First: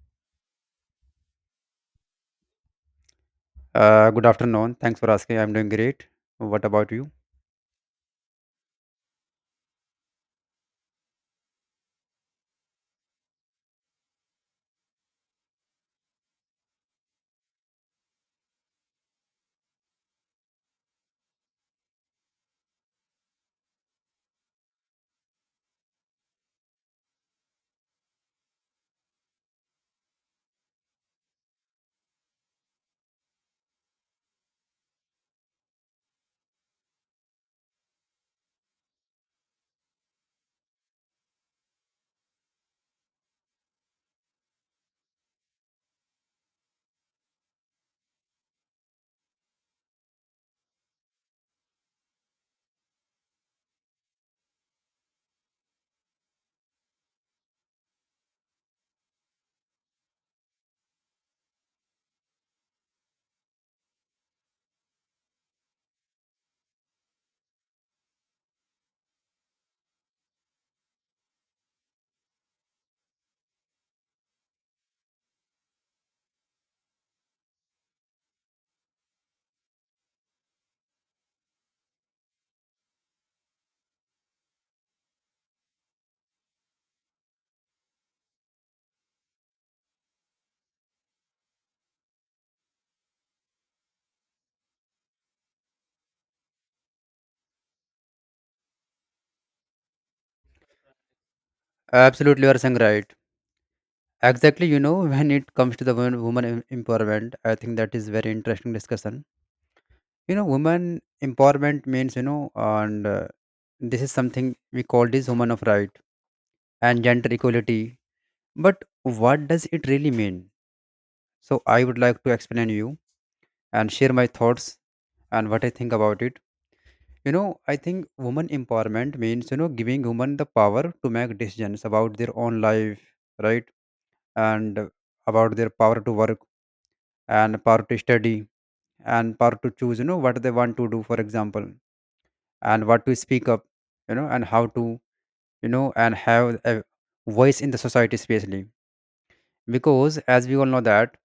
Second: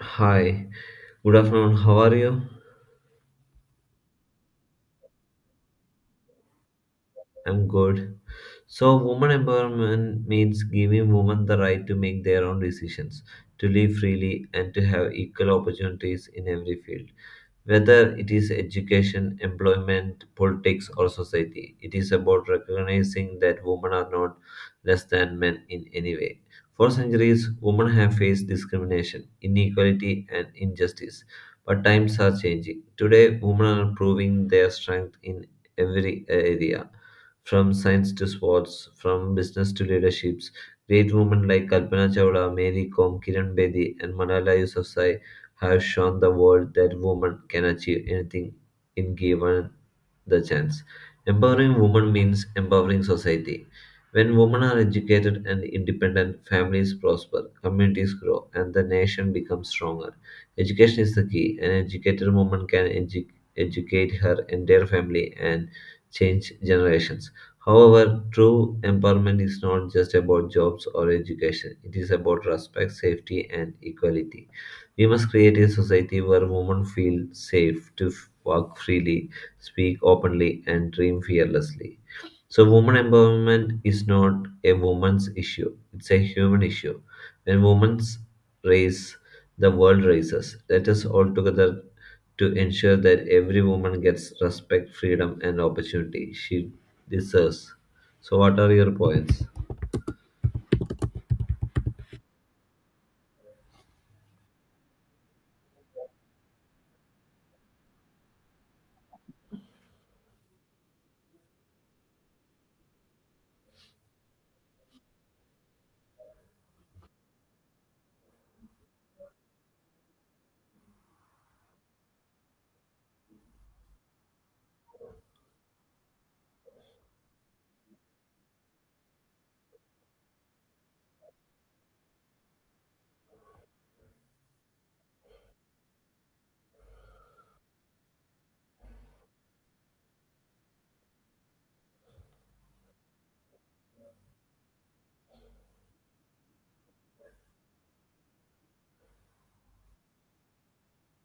Hi, good afternoon. How are you? Good afternoon. Thanks for asking. I'm doing great. What about you? I'm good. So, woman empowerment means giving women the right to make their own decisions, to live freely, and to have equal opportunities in every field. Whether it is education, employment, politics, or society, it is about recognizing that women are not less than men in any way. For centuries, women have faced discrimination, inequality, and injustice. But times are changing. Today, women are proving their strength in every area from science to sports, from business to leaderships, great women like Kalpana Chawla, Mary Kom, Kiran Bedi, and Malala Yousafzai have shown the world that women can achieve anything in given the chance. Empowering women means empowering society. When women are educated and independent, families prosper, communities grow, and the nation becomes stronger. Education is the key. An educated woman can educate her entire family and change generations. However, true empowerment is not just about jobs or education, it is about respect, safety, and equality. We must create a society where women feel safe to walk freely, speak openly, and dream fearlessly. So, woman empowerment is not a woman's issue, it's a human issue. When women raise the world raises. Let us all together to ensure that every woman gets respect, freedom, and opportunity she deserves. So, what are your points? Absolutely, you are saying right. Exactly, you know, when it comes to the women, woman empowerment, I think that is very interesting discussion. You know, woman empowerment means, you know, and this is something we call this woman of right and gender equality. But what does it really mean? So I would like to explain you and share my thoughts and what I think about it. You know, I think woman empowerment means, you know, giving women the power to make decisions about their own life, right? And about their power to work and power to study and power to choose, you know, what they want to do, for example, and what to speak up, you know, and how to, you know, and have a voice in the society, especially. Because as we all know that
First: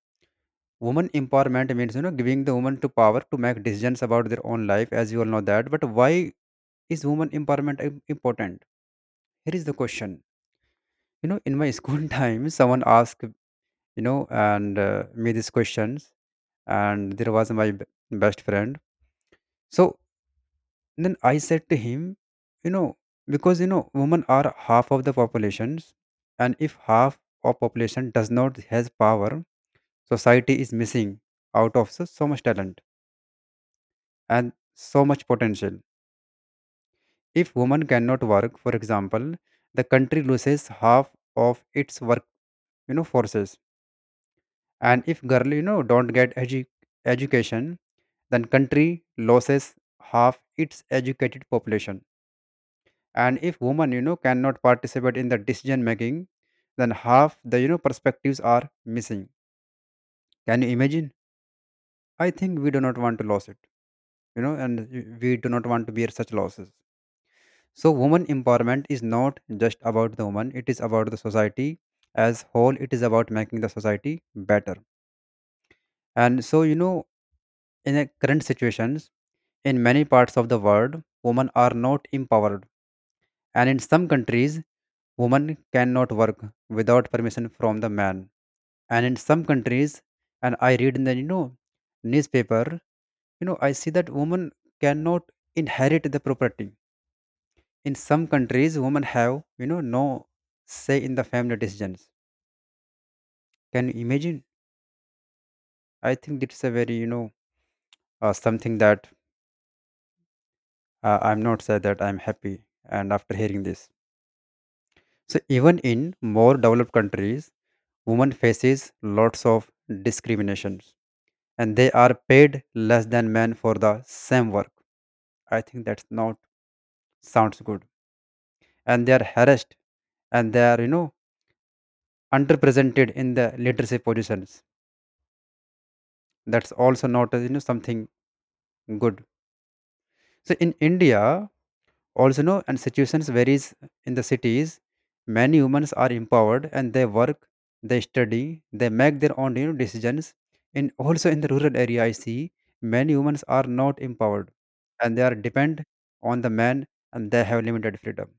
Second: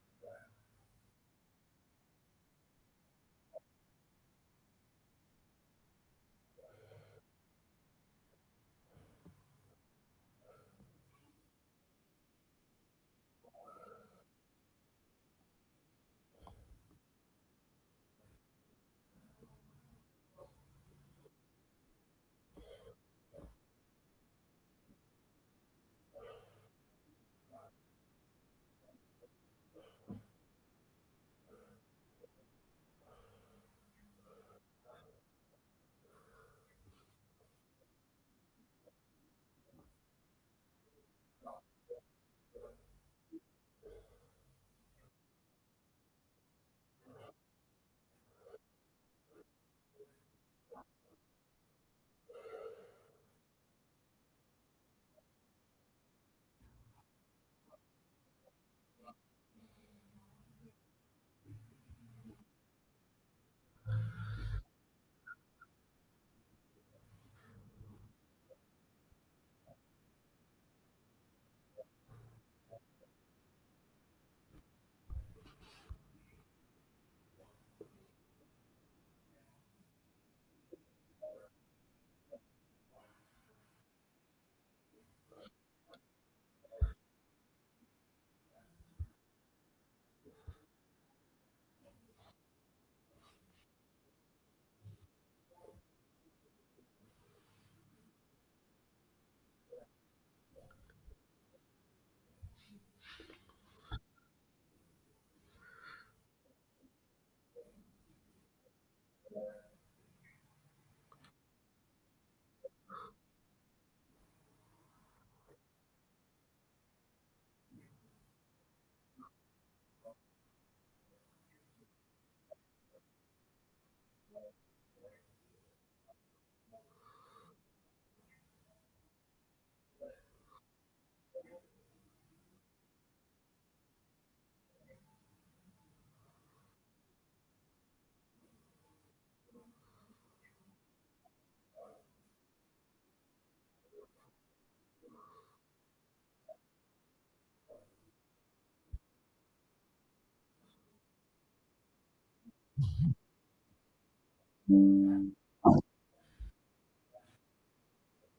woman empowerment means, you know, giving the woman to power to make decisions about their own life, as we all know that. But why is woman empowerment important? Here is the question, you know, in my school time someone asked, you know, and me these questions, and there was my best friend. So then I said to him, you know, because, you know, women are half of the populations, and if half of population does not has power, society is missing out of so, so much talent and so much potential. If women cannot work, for example, the country loses half of its work, you know, forces. And if girl, you know, don't get education, then country loses half its educated population. And if woman, you know, cannot participate in the decision making, then half the, you know, perspectives are missing. Can you imagine? I think we do not want to lose it, you know, and we do not want to bear such losses. So woman empowerment is not just about the woman, it is about the society as whole. It is about making the society better. And so, you know, in the current situations, in many parts of the world, women are not empowered, and in some countries, women cannot work without permission from the man. And in some countries, and I read in the, you know, newspaper, you know, I see that women cannot inherit the property. In some countries, women have, you know, no say in the family decisions. Can you imagine? I think it's a very, you know, something that I'm not sad, that I'm happy. And after hearing this, so even in more developed countries, women faces lots of discriminations, and they are paid less than men for the same work. I think that's not sounds good. And they are harassed, and they are, you know, underrepresented in the leadership positions. That's also not you know, something good. So in India, also know, and situations varies. In the cities, many humans are empowered, and they work, they study, they make their own, you know, decisions. In also in the rural area, I see many humans are not empowered, and they are depend on the man, and they have limited freedom.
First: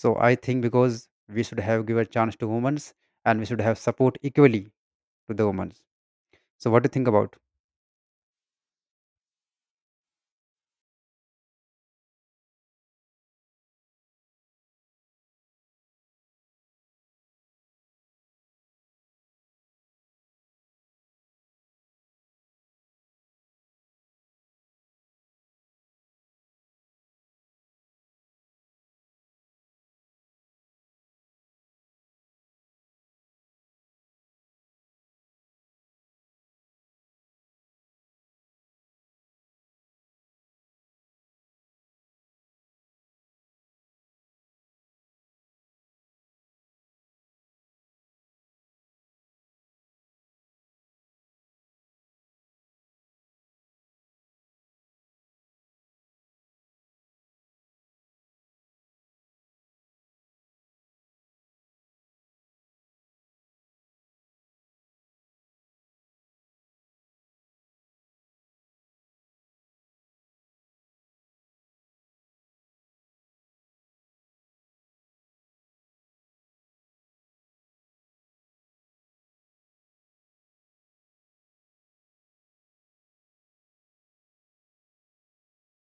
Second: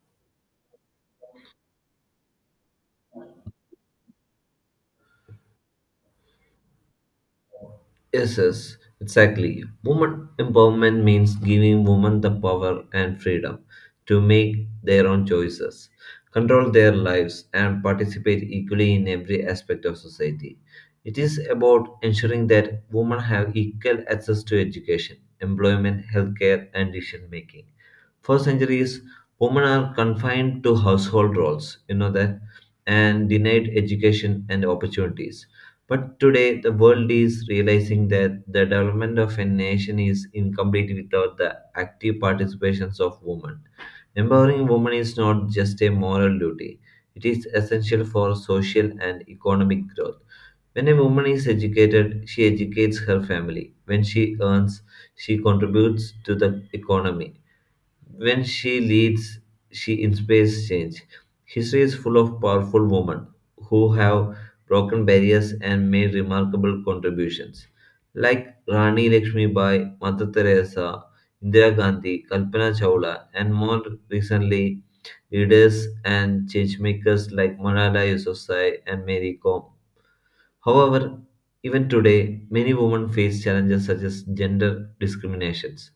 So I think because we should have give a chance to humans, and we should have support equally to the women. So what do you think about? Yes, yes, exactly. Woman empowerment means giving women the power and freedom to make their own choices, control their lives, and participate equally in every aspect of society. It is about ensuring that women have equal access to education, employment, healthcare, and decision making. For centuries, women are confined to household roles, you know that, and denied education and opportunities but today, the world is realizing that the development of a nation is incomplete without the active participations of women. Empowering women is not just a moral duty, it is essential for social and economic growth. When a woman is educated, she educates her family. When she earns, she contributes to the economy. When she leads, she inspires change. History is full of powerful women who have broken barriers and made remarkable contributions, like Rani Lakshmi Bai, Mother Teresa, Indira Gandhi, Kalpana Chawla, and more recently, leaders and changemakers like Malala Yousafzai and Mary Kom. However, even today, many women face challenges such as gender discriminations,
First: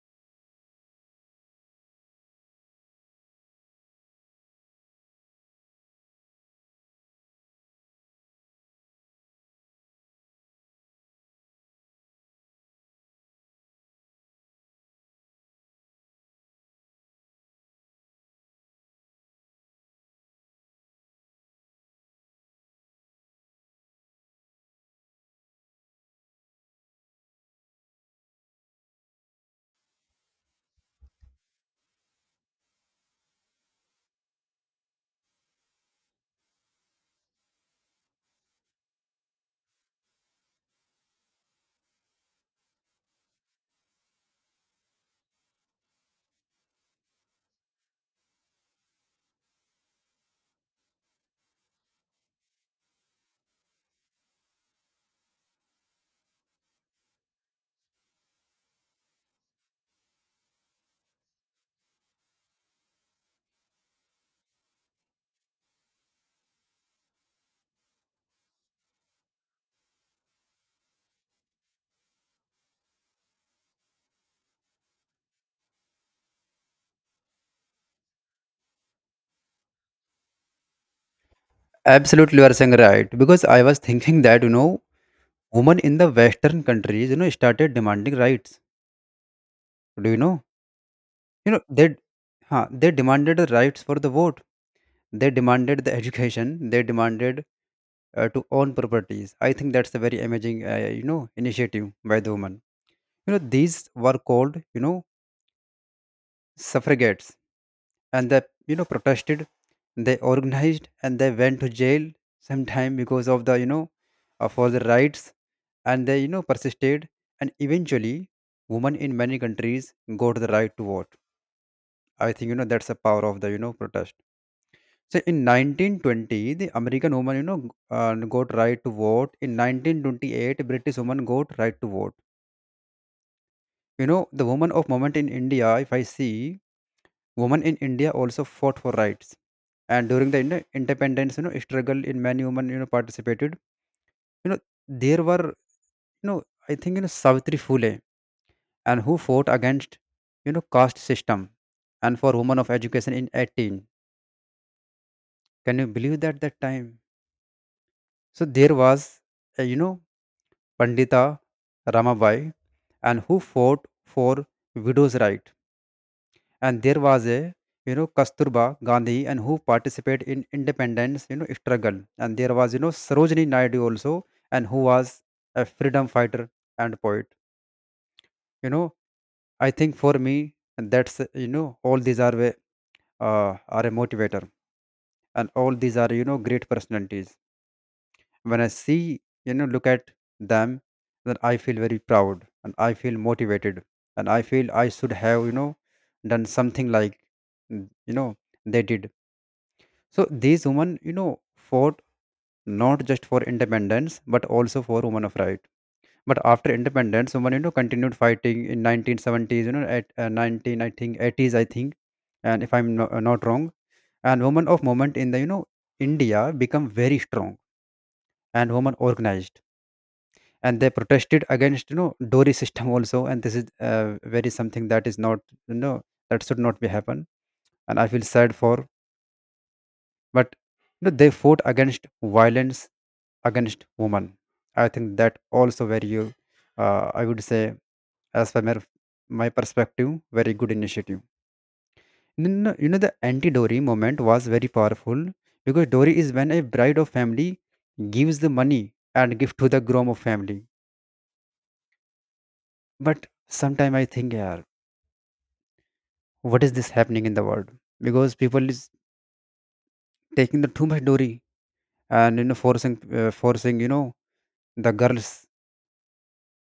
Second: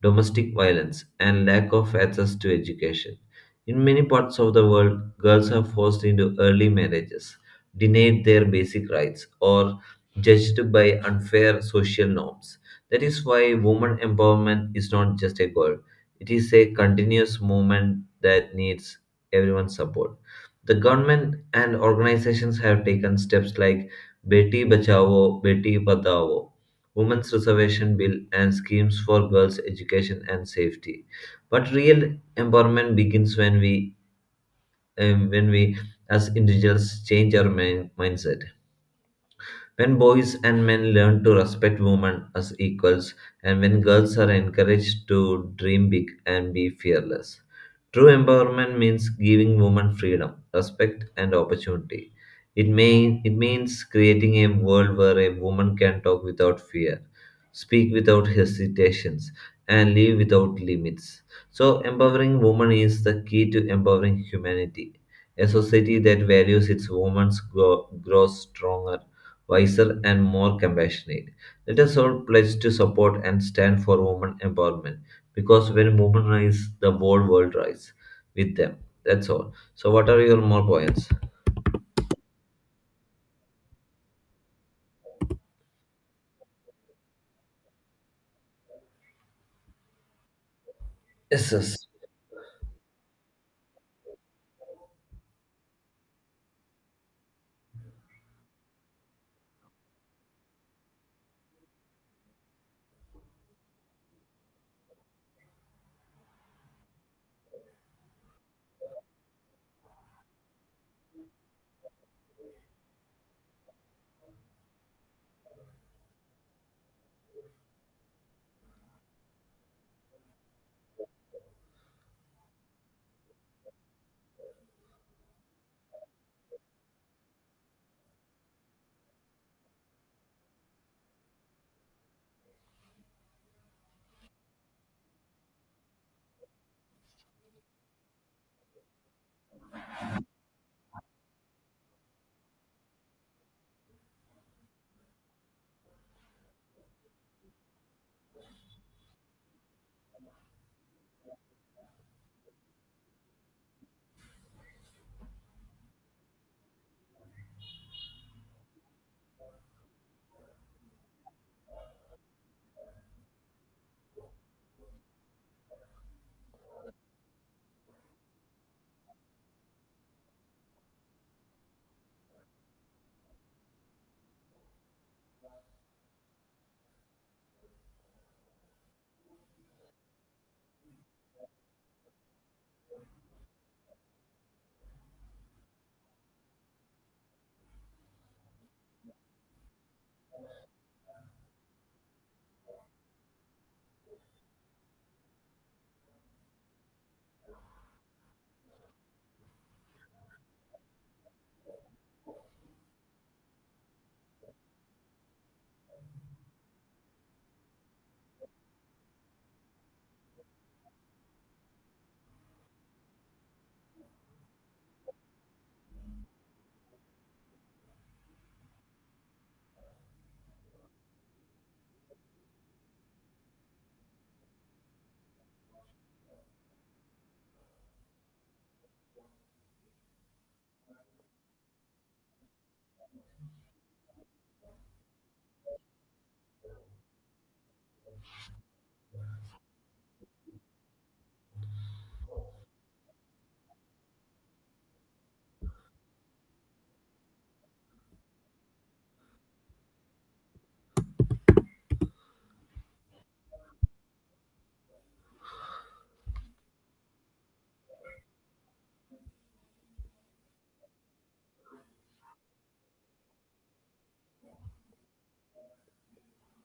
domestic violence, and lack of access to education. In many parts of the world, girls are forced into early marriages, denied their basic rights, or judged by unfair social norms. That is why women empowerment is not just a goal, it is a continuous movement that needs everyone's support. The government and organizations have taken steps like Beti Bachao, Beti Padhao, Women's Reservation Bill, and schemes for girls' education and safety. But real empowerment begins when we as individuals, change our mindset. When boys and men learn to respect women as equals, and when girls are encouraged to dream big and be fearless. True empowerment means giving women freedom, respect, and opportunity. It, may, it means creating a world where a woman can talk without fear, speak without hesitations, and live without limits. So, empowering women is the key to empowering humanity. A society that values its women grows stronger wiser, and more compassionate. Let us all pledge to support and stand for women empowerment because when women rise, the whole world rises with them. That's all. So, what are your more points? Absolutely, you are saying right, because I was thinking that, you know, women in the western countries, you know, started demanding rights. Do you know? Yes, You know, yes. they, huh, they demanded the rights for the vote. They demanded the education. They demanded to own properties. I think that's a very amazing, you know, initiative by the woman. You know, these were called, you know, suffragettes, and they, you know, protested. They organized and they went to jail sometime because of the, you know, for the rights, and they, you know, persisted. And eventually, women in many countries got the right to vote. I think, you know, that's the power of the, you know, protest. So in 1920, the American woman, you know, got right to vote. In 1928, British woman got right to vote. You know, the woman of moment in India, if I see, women in India also fought for rights. And during the, you know, independence, you know, struggle in many women, you know, participated. You know, there were, you know, I think, you know, Savitri Phule, and who fought against, you know, caste system and for women of education in 18. Can you believe that that time? So there was, you know, Pandita Ramabai, and who fought for widows' right. And there was a, you know, Kasturba Gandhi, and who participated in independence, you know, struggle. And there was, you know, Sarojini Naidu also, and who was a freedom fighter and poet. You know, I think for me, that's, you know, all these are are a motivator, and all these are, you know, great personalities. When I see, you know, look at them, then I feel very proud, and I feel motivated, and I feel I should have, you know, done something like you know, they did. So these women, you know, fought not just for independence, but also for women of right. But after independence, women, you know, continued fighting in 1970s, you know, at 19, I think, 80s, I think, and if I'm no, not wrong. And women of movement in the, you know, India become very strong, and women organized, and they protested against, you know, dory system also. And this is very something that is not, you know, that should not be happen, and I feel sad for. But, you know, they fought against violence against women. I think that also very you, I would say, as per my, my perspective, very good initiative. You know, you know, the anti dory movement was very powerful, because dory is when a bride of family gives the money and gift to the groom of family. But sometime I think, yeah, what is this happening in the world? Because people is taking the too much dowry, and, you know, forcing you know, the girls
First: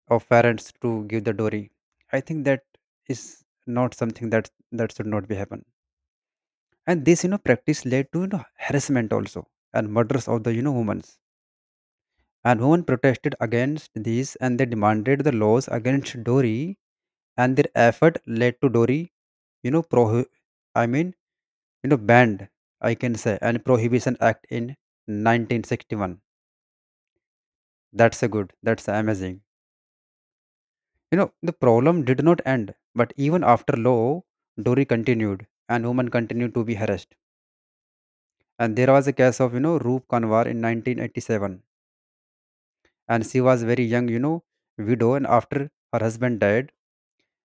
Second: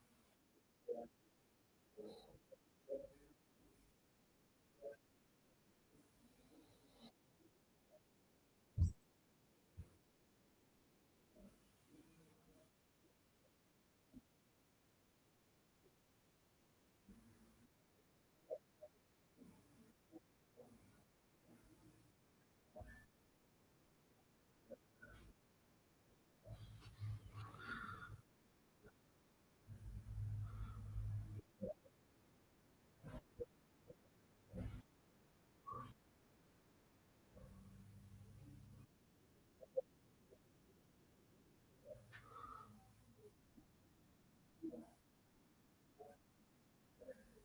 of parents to give the dowry. I think that is not something that that should not be happen. And this, you know, practice led to, you know, harassment also, and murders of the, you know, women. And women protested against this, and they demanded the laws against dowry. And their effort led to dowry, you know, pro I mean, you know, banned, I can say, and prohibition act in 1961. That's a good, that's amazing. You know, the problem did not end, but even after law, dory continued, and women continued to be harassed. And there was a case of, you know, Roop Kanwar in 1987, and she was very young, you know, widow. And after her husband died,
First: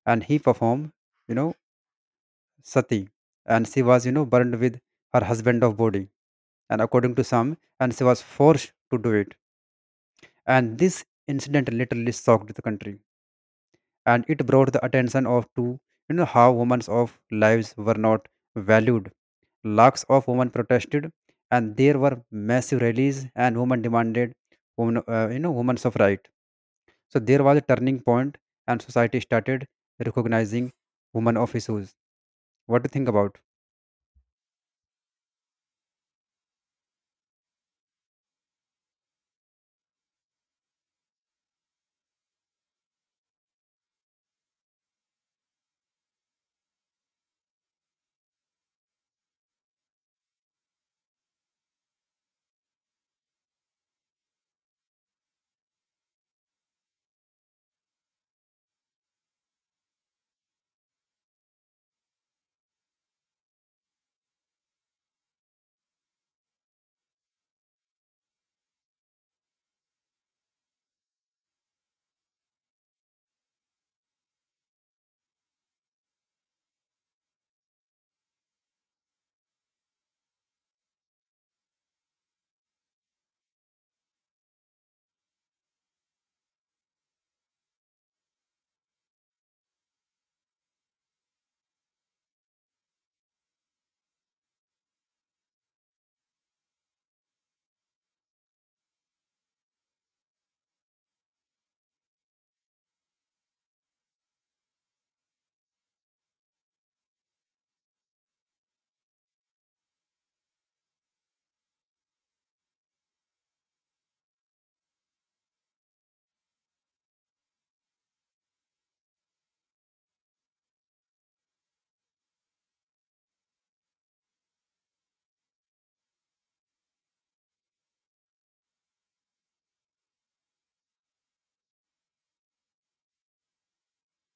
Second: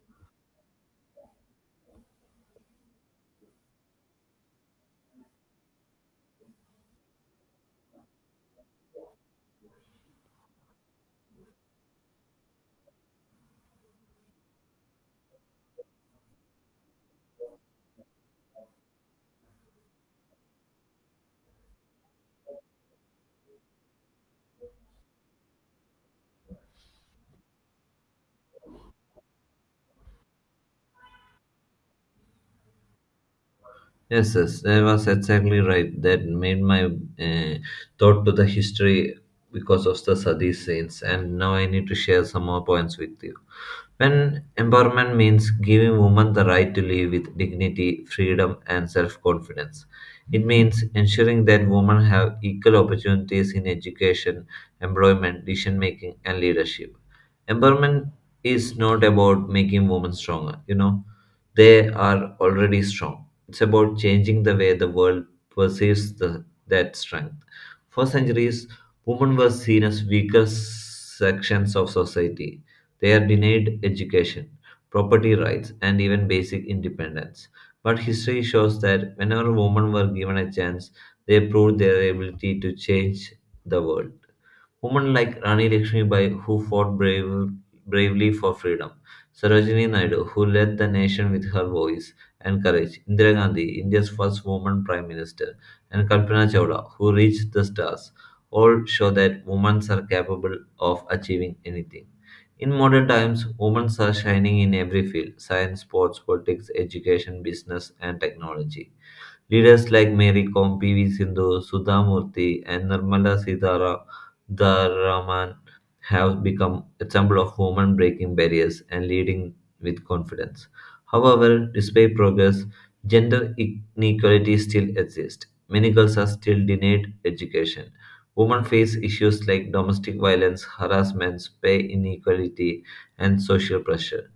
and he performed, you know, sati, and she was, you know, burned with her husband of body. And according to some, and she was forced to do it. And this incident literally shocked the country, and it brought the attention of to, you know, how women's of lives were not valued. Lakhs of women protested, and there were massive rallies, and women demanded women, you know, women's of right. So there was a turning point, and society started recognizing women of issues. What do you think about? Yes, yes, that was exactly right. That made my thought to the history because of the Sadi saints, and now I need to share some more points with you. When empowerment means giving women the right to live with dignity, freedom, and self confidence, it means ensuring that women have equal opportunities in education, employment, decision making, and leadership. Empowerment is not about making women stronger, you know, they are already strong. It's about changing the way the world perceives the, that strength. For centuries, women were seen as weaker sections of society. They are denied education, property rights, and even basic independence. But history shows that whenever women were given a chance, they proved their ability to change the world. Women like Rani Lakshmibai, who fought brave, bravely for freedom, Sarojini Naidu, who led the nation with her voice and courage, Indira Gandhi, India's first woman prime minister, and Kalpana Chawla, who reached the stars, all show that women are capable of achieving anything. In modern times, women are shining in every field science, sports, politics, education, business, and technology. Leaders like Mary Kom, PV Sindhu, Sudha Murthy, and Nirmala Sitharaman have become examples of women breaking barriers and leading with confidence. However, despite progress, gender inequality still exists. Many girls are still denied education. Women face issues like domestic violence, harassment, pay inequality, and social pressure.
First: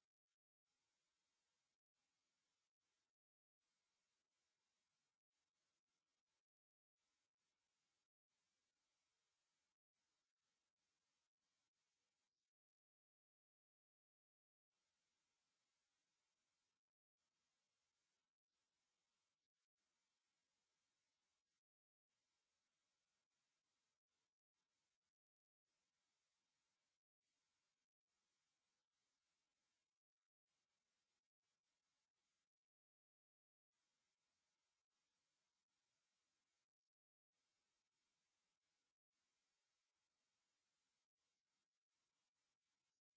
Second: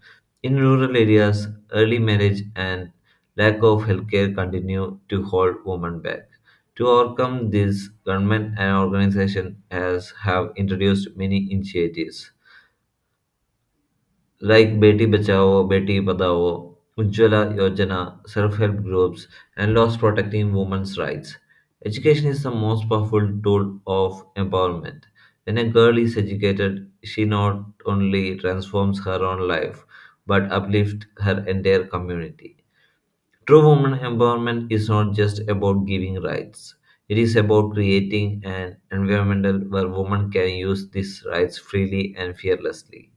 In rural areas, early marriage and lack of healthcare continue to hold women back. To overcome this, government and organizations has have introduced many initiatives like Beti Bachao, Beti Padhao, Ujjwala Yojana, self-help groups, and laws protecting women's rights. Education is the most powerful tool of empowerment. When a girl is educated, she not only transforms her own life, but uplifts her entire community. True woman empowerment is not just about giving rights. It is about creating an environment where women can use these rights freely and fearlessly.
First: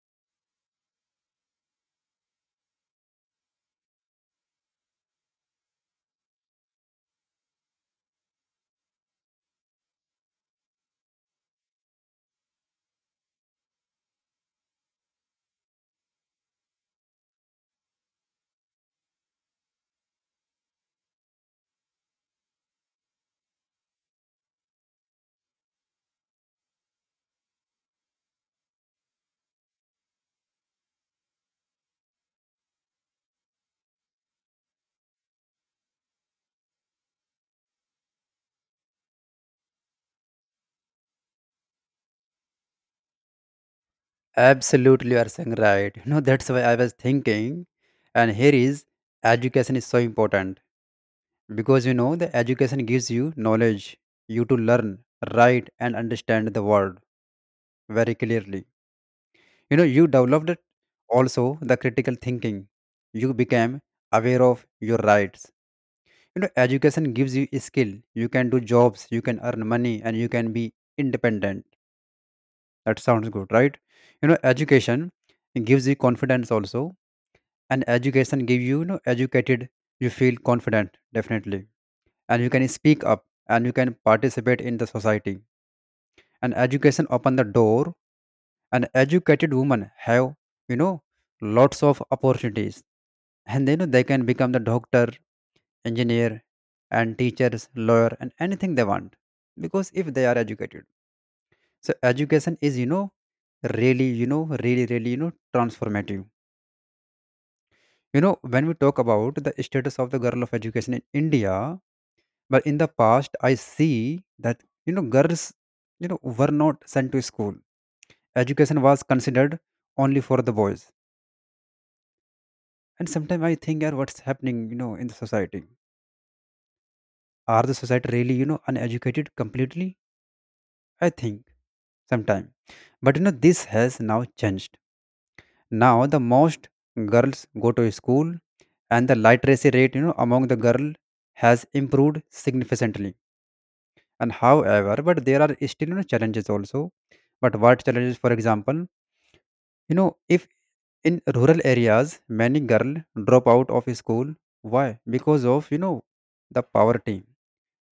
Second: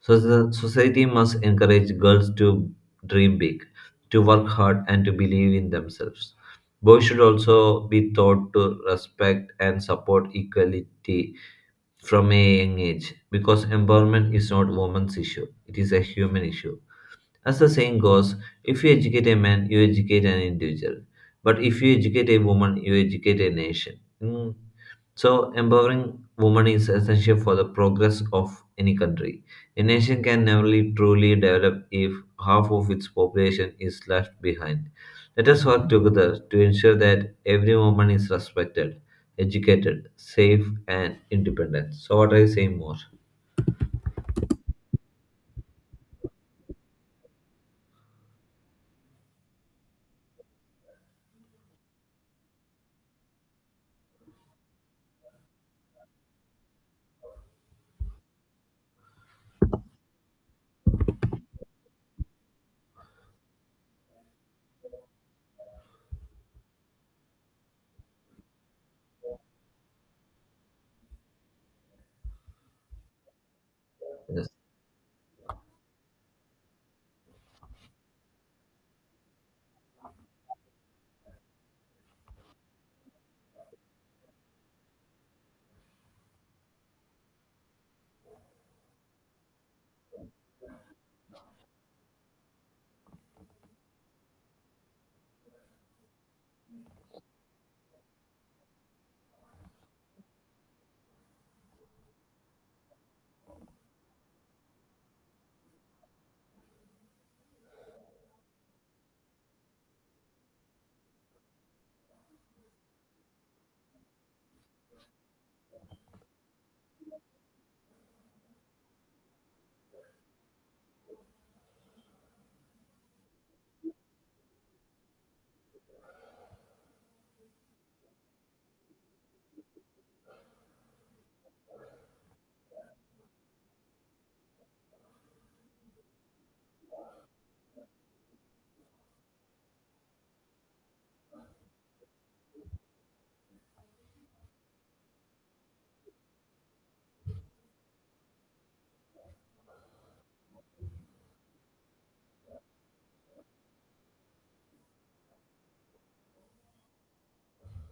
So the society must encourage girls to dream big, to work hard and to believe in themselves. Boys should also be taught to respect and support equality from a young age because empowerment is not a woman's issue, it is a human issue. As the saying goes, if you educate a man, you educate an individual. But if you educate a woman, you educate a nation. Mm. So, empowering women is essential for the progress of any country. A nation can never truly develop if half of its population is left behind. Let us work together to ensure that every woman is respected, educated, safe, and independent. So, what I say more? Absolutely, you are saying right. You know, that's why I was thinking. And here is education is so important, because, you know, the education gives you knowledge. You to learn, write, and understand the world very clearly. You know, you developed it also the critical thinking. You became aware of your rights. You know, education gives you a skill. You can do jobs, you can earn money, and you can be independent. That sounds good, right? You know, Yes. education gives you confidence also. And education gives you, you know, educated you feel confident definitely, and you can speak up, and you can participate in the society. And education open the door, and educated women have, you know, lots of opportunities. And they know they can become the doctor, engineer, and teachers, lawyer, and anything they want, because if they are educated. So education is, you know, really, you know, really, really, you know, transformative. You know, when we talk about the status of the girl of education in India, but in the past I see that, you know, girls, you know, were not sent to school. Education was considered only for the boys. And sometimes I think, "Yeah, what's happening, you know, in the society? Are the society really, you know, uneducated completely?" I think sometimes. But, you know, this has now changed. Now the most girls go to school, and the literacy rate, you know, among the girl has improved significantly. And however, but there are still, you know, challenges also. But what challenges, for example? If in rural areas many girls drop out of school. Why? Because of the poverty,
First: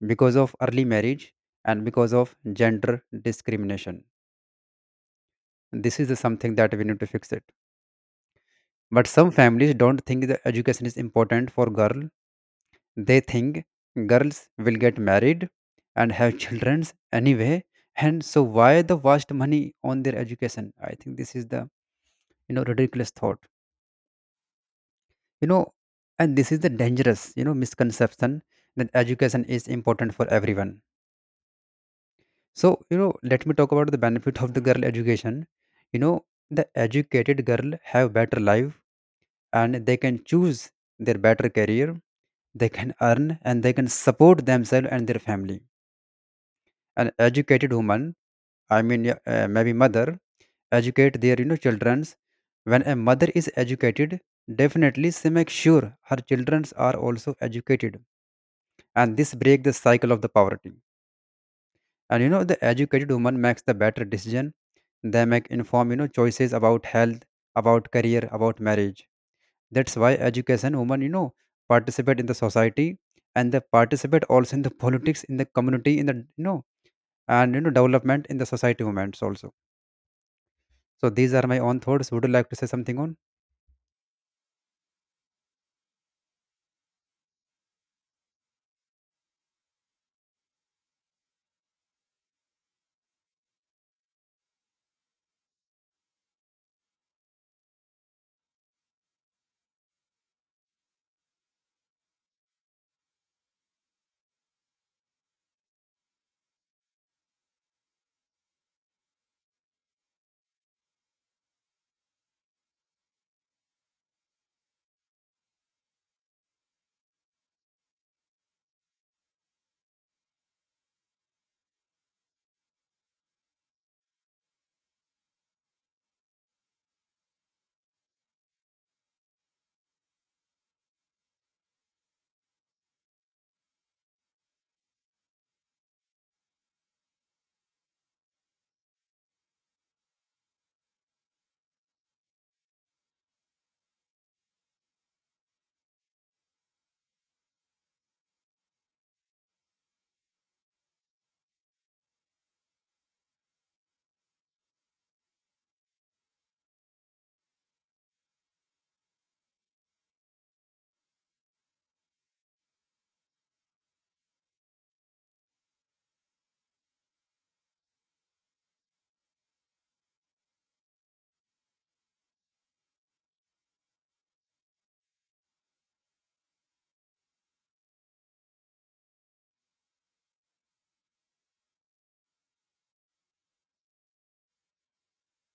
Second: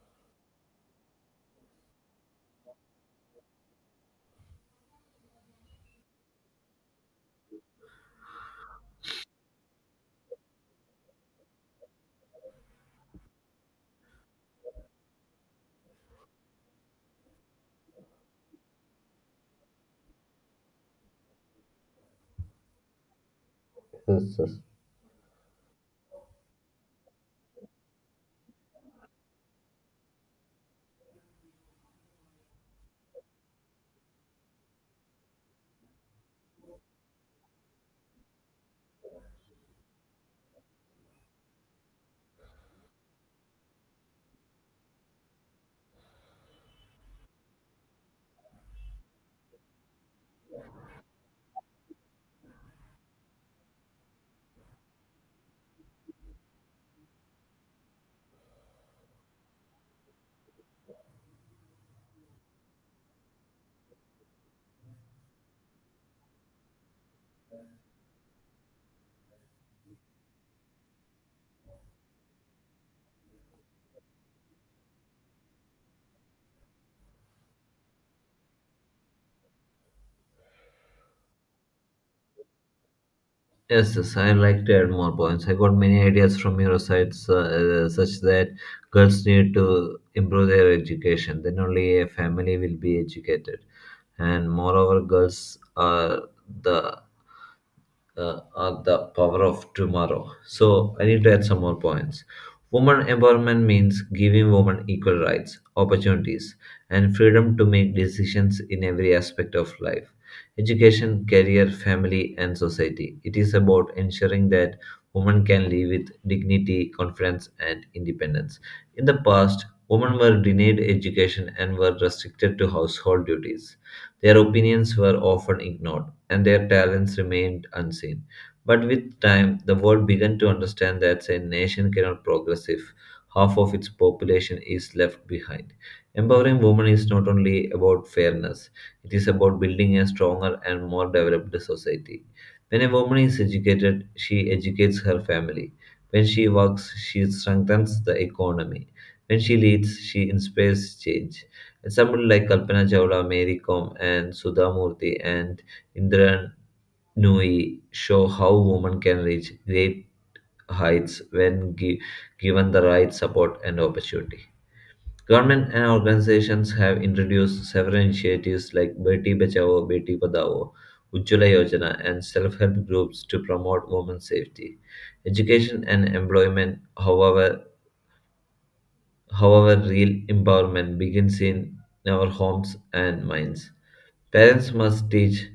because of early marriage, and because of gender discrimination. This is something that we need to fix it. But some families don't think the education is important for girl. They think girls will get married and have children anyway. And so why the waste money on their education? I think this is the ridiculous thought. Yes, yes. you know and this is the dangerous misconception that education is important for everyone. So let me talk about the benefit of the girl education. you know the educated girl have better life, and they can choose their better career. They can earn and they can support themselves and their family. An educated woman, yeah, maybe mother educate their children's. When a mother is educated, definitely she makes sure her children are also educated, and this break the cycle of the poverty. And the educated woman makes the better decision. They make informed choices about health, about career, about marriage. That's why education women participate in the society, and they participate also in the politics, in the community, in the and development in the society movements also. So these are my own thoughts. Would you like to say something on? Yes, yes, I like to add more points. I got many ideas from your sides, such that girls need to improve their education. Then only a family will be educated. And moreover, girls are the the power of tomorrow. So I need to add some more points. Woman empowerment means giving women equal rights, opportunities, and freedom to make decisions in every aspect of life education, career, family, and society. It is about ensuring that women can live with dignity, confidence, and independence. In the past, women were denied education and were restricted to household duties. Their opinions were often ignored and their talents remained unseen. But with time, the world began to understand that a nation cannot progress if half of its population is left behind. Empowering women is not only about fairness, it is about building a stronger and more developed society. When a woman is educated, she educates her family. When she works, she strengthens the economy. When she leads, she inspires change. And someone like Kalpana Chawla, Mary Kom, and Sudha Murthy, and Indra Nooyi show how women can reach great heights when given the right support and opportunity. Government and organizations have introduced several initiatives like Beti Bachao, Beti Padhao, Ujjwala Yojana, and self-help groups to promote women's safety. Education and employment, however, real empowerment begins in our homes and minds. Parents must teach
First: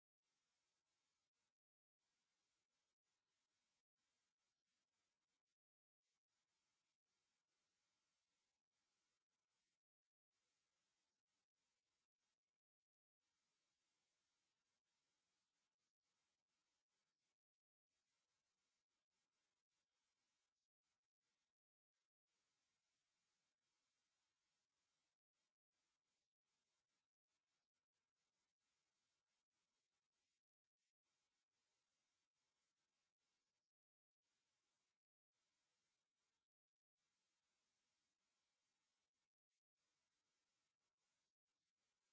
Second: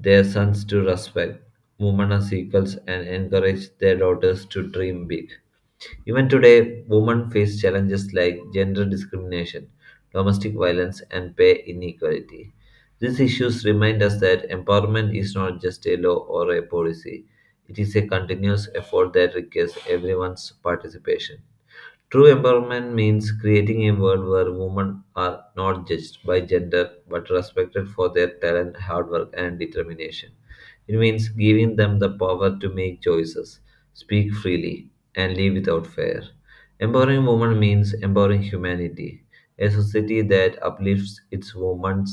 their sons to respect women as equals and encourage their daughters to dream big. Even today, women face challenges like gender discrimination, domestic violence, and pay inequality. These issues remind us that empowerment is not just a law or a policy, it is a continuous effort that requires everyone's participation. True empowerment means creating a world where women are not judged by gender but respected for their talent, hard work, and determination. It means giving them the power to make choices, speak freely, and live without fear. Empowering women means empowering humanity. A society that uplifts its women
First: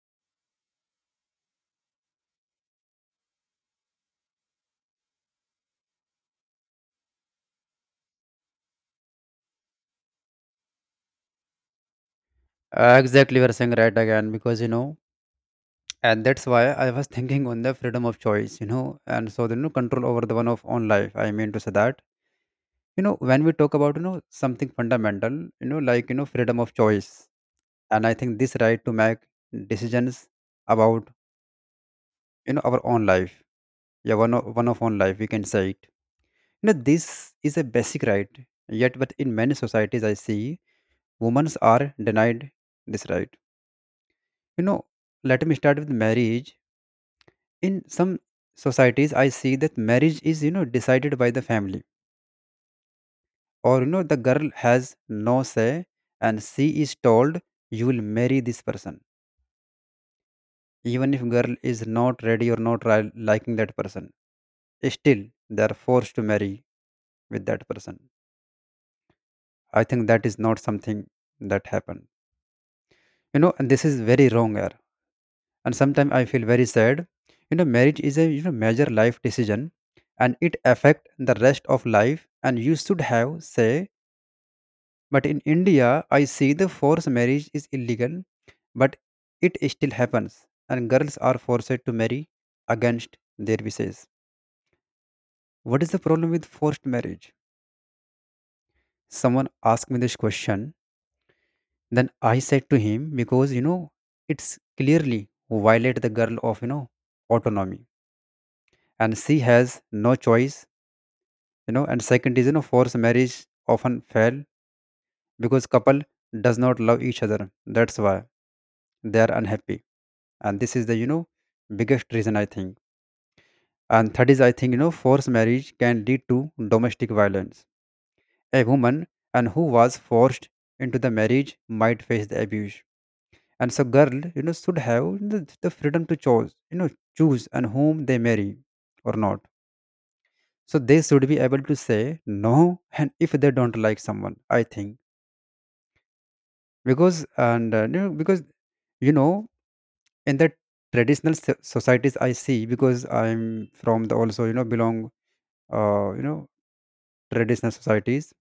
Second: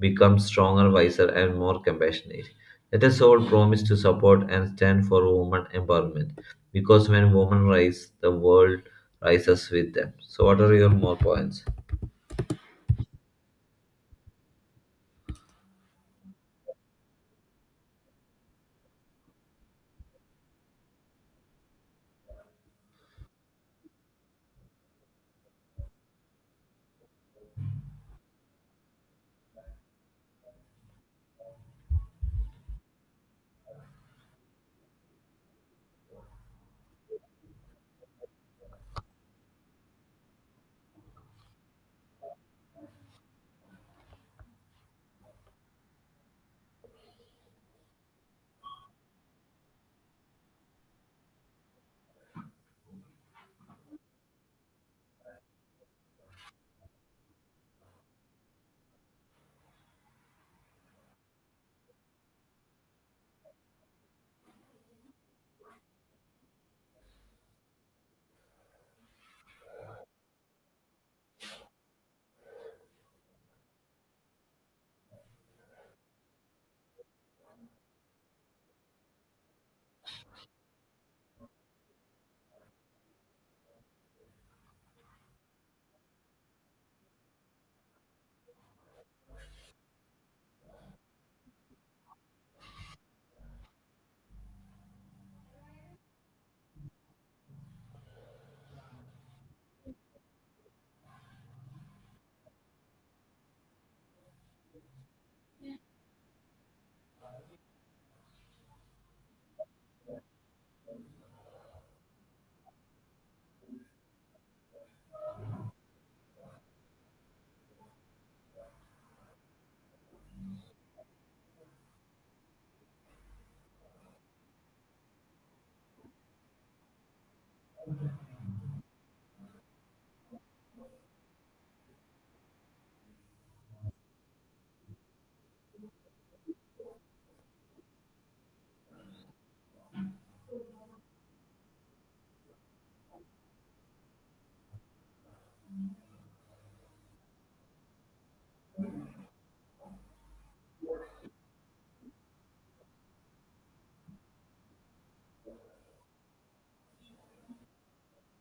becomes stronger, wiser, and more compassionate. Let us all promise to support and stand for women empowerment because when women rise, the world rises with them. So, what are your more points? Exactly, we are saying right again. Because and that's why I was thinking on the freedom of choice, and so the, control over the one of own life. I mean to say that, when we talk about, something fundamental, like, freedom of choice. And I think this right to make decisions about, our own life. Yeah, one of own life, we can say it. This is a basic right. Yet, but in many societies, I see women are denied this right. You know, let me start with marriage. In some societies, I see that marriage is, decided by the family, or the girl has no say, and she is told you will marry this person, even if girl is not ready or not liking that person. Still they are forced to marry with that person. I think that is not something that happened. And this is very wrong error, and sometimes I feel very sad. Marriage is a major life decision, and it affect the rest of life, and you should have say. But in India, I see the forced marriage is illegal, but it still happens, and girls are forced to marry against their wishes. What is the problem with forced marriage? Someone asked me this question, then I said to him, because it's clearly violate the girl of autonomy, and she has no choice, And second is, forced marriage often fail because couple does not love each other. That's why they are unhappy, and this is the biggest reason I think. And that is, I think, forced marriage can lead to domestic violence. A woman and who was forced into the marriage might face the abuse. And so girl, should have the freedom to choose, choose and whom they marry or not. So they should be able to say no and if they don't like someone, I think. Because and because you know, in the traditional societies I see, because I'm from the also, belong uh, you know, traditional societies.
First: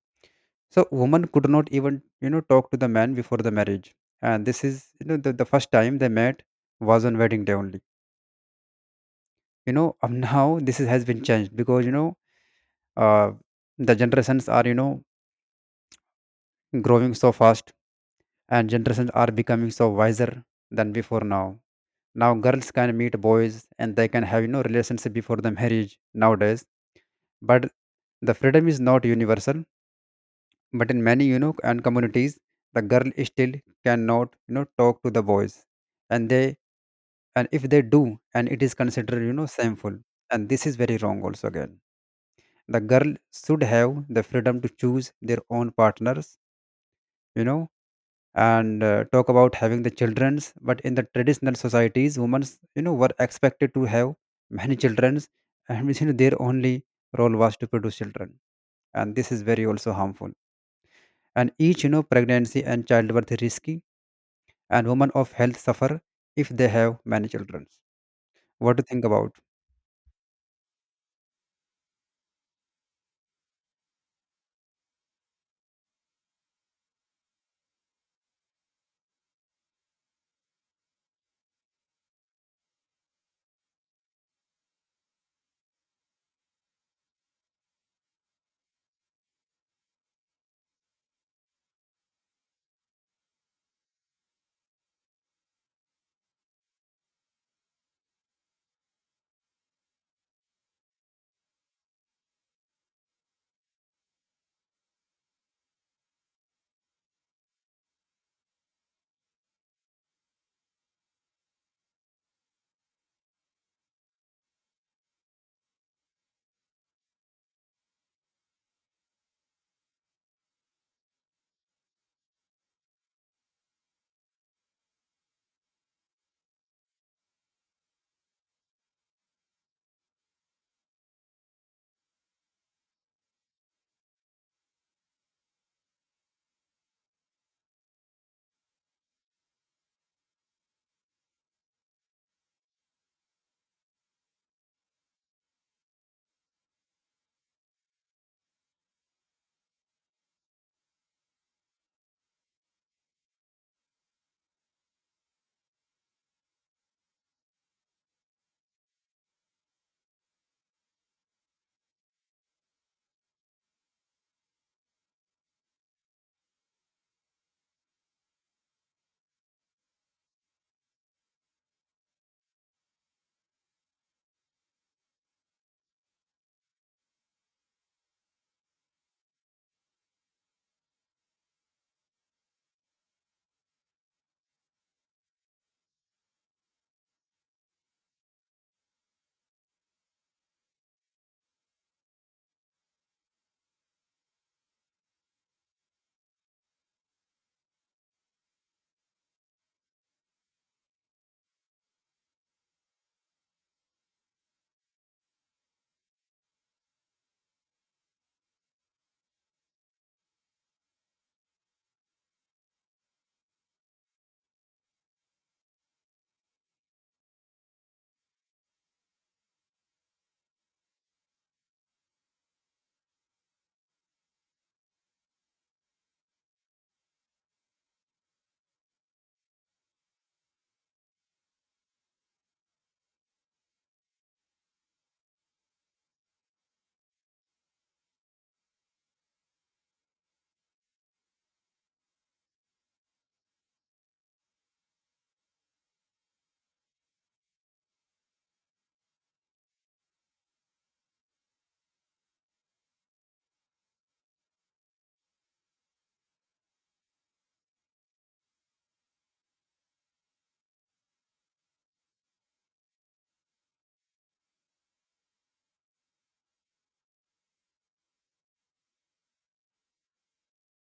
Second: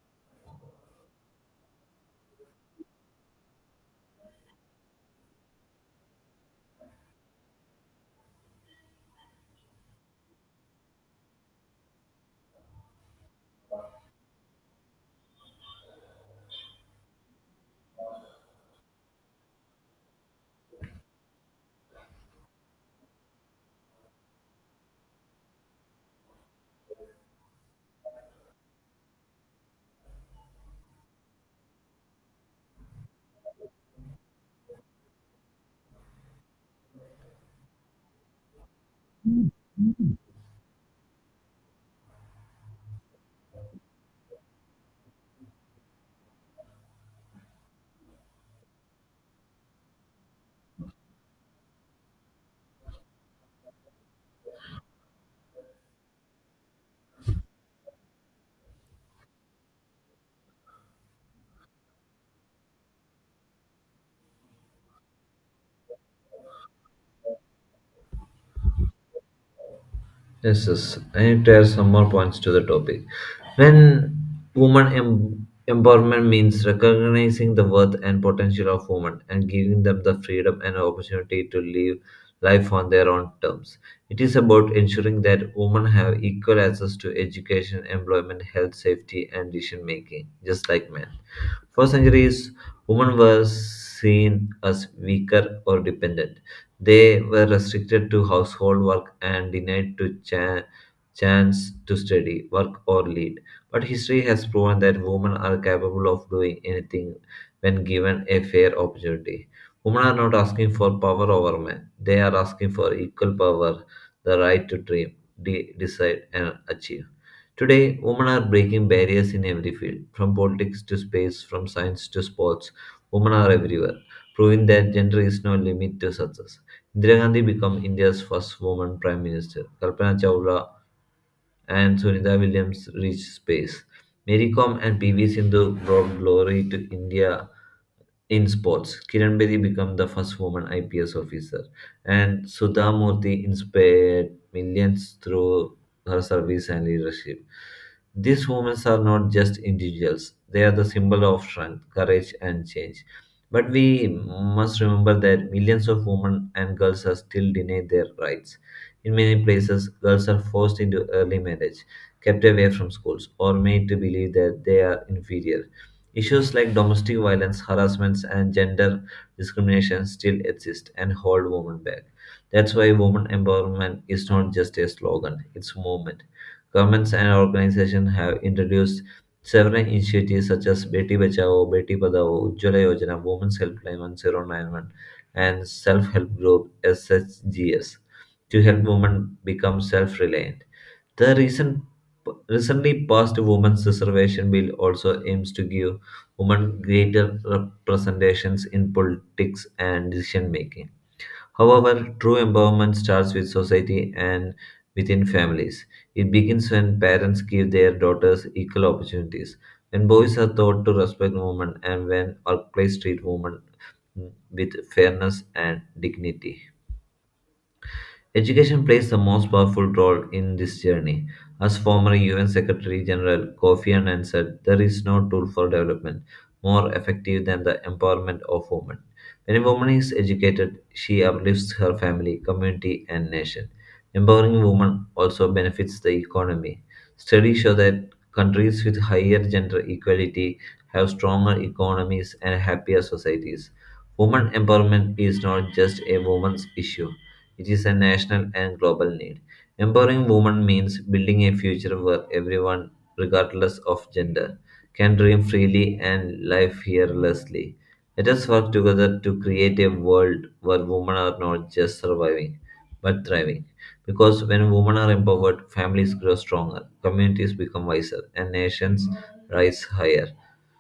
So woman could not even talk to the man before the marriage, and this is the first time they met was on wedding day only. Now this is, has been changed because uh, the generations are growing so fast, and generations are becoming so wiser than before now. Now girls can meet boys and they can have relationship before the marriage nowadays, but the freedom is not universal. But in many, and communities, the girl still cannot, talk to the boys, and they, and if they do, and it is considered, shameful, and this is very wrong also again. The girl should have the freedom to choose their own partners, you know, and talk about having the childrens. But in the traditional societies, women, were expected to have many childrens, and their only role was to produce children, and this is very also harmful, and each pregnancy and childbirth risk, and women of health suffer if they have many children. What do you think about? Yes, yes. I need to add some more points to the topic. When woman empowerment means recognizing the worth and potential of women and giving them the freedom and opportunity to live life on their own terms. It is about ensuring that women have equal access to education, employment, health, safety, and decision making, just like men. For centuries, women were seen as weaker or dependent, they were restricted to household work and denied to chance to study, work, or lead. But history has proven that women are capable of doing anything when given a fair opportunity. Women are not asking for power over men, they are asking for equal power, the right to dream, decide, and achieve. Today, women are breaking barriers in every field, from politics to space, from science to sports. Women are everywhere, proving that gender is no limit to success. Indira Gandhi became India's first woman Prime Minister. Kalpana Chawla and Sunita Williams reached space. Mary Kom and PV Sindhu brought glory to India in sports. Kiran Bedi became the first woman IPS officer, and Sudha Murthy inspired millions through her service and leadership. These women are not just individuals, they are the symbol of strength, courage, and change. But we must remember that millions of women and girls are still denied their rights. In many places, girls are forced into early marriage, kept away from schools, or made to believe that they are inferior. Issues like domestic violence, harassments, and gender discrimination still exist and hold women back. That's why women empowerment is not just a slogan, it's a movement. Governments and organizations have introduced several initiatives such as Beti Bachao, Beti Padhao, Ujjwala Yojana, Women's Helpline 1091, and Self Help Group SHGS to help women become self reliant. The recently passed Women's Reservation Bill also aims to give women greater representations in politics and decision making. However, true empowerment starts with society and within families. It begins when parents give their daughters equal opportunities, when boys are taught to respect women, and when workplace treat women with fairness and dignity. Education plays the most powerful role in this journey. As former UN Secretary General Kofi Annan said, there is no tool for development more effective than the empowerment of women. When a woman is educated, she uplifts her family, community, and nation. Empowering women also benefits the economy. Studies show that countries with higher gender equality have stronger economies and happier societies. Women empowerment is not just a woman's issue, it is a national and global need. Empowering women means building a future where everyone, regardless of gender, can dream freely and live fearlessly. Let us work together to create a world where women are not just surviving, but thriving. Because when women are empowered, families grow stronger, communities become wiser, and nations rise higher.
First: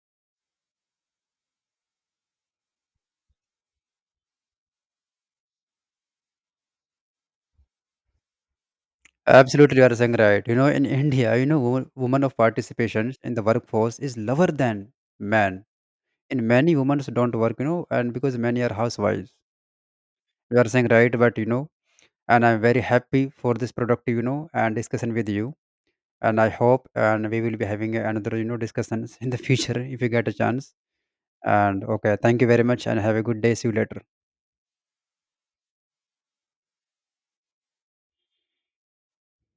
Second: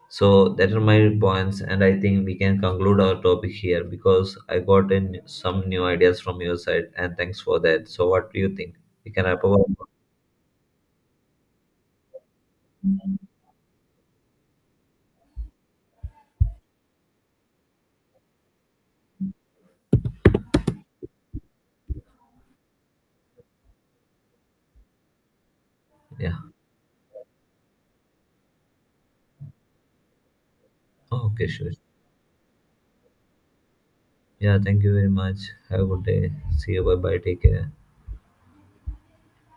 So that are my points, and I think we can conclude our topic here because I got in some new ideas from your side, and thanks for that. So what do you think? We can wrap up. Absolutely, you are saying right. In India, women of participation in the workforce is lower than men. In many women don't work, and because many are housewives. You are saying right, but and I'm very happy for this productive, and discussion with you. Yeah. And I hope, and we will be having another, discussions in the future if you get a chance. Okay, sure. And okay, thank you very much, and have a good day. See you later. Yeah. Thank you very much. Have a good day. See you. Bye bye. Take care.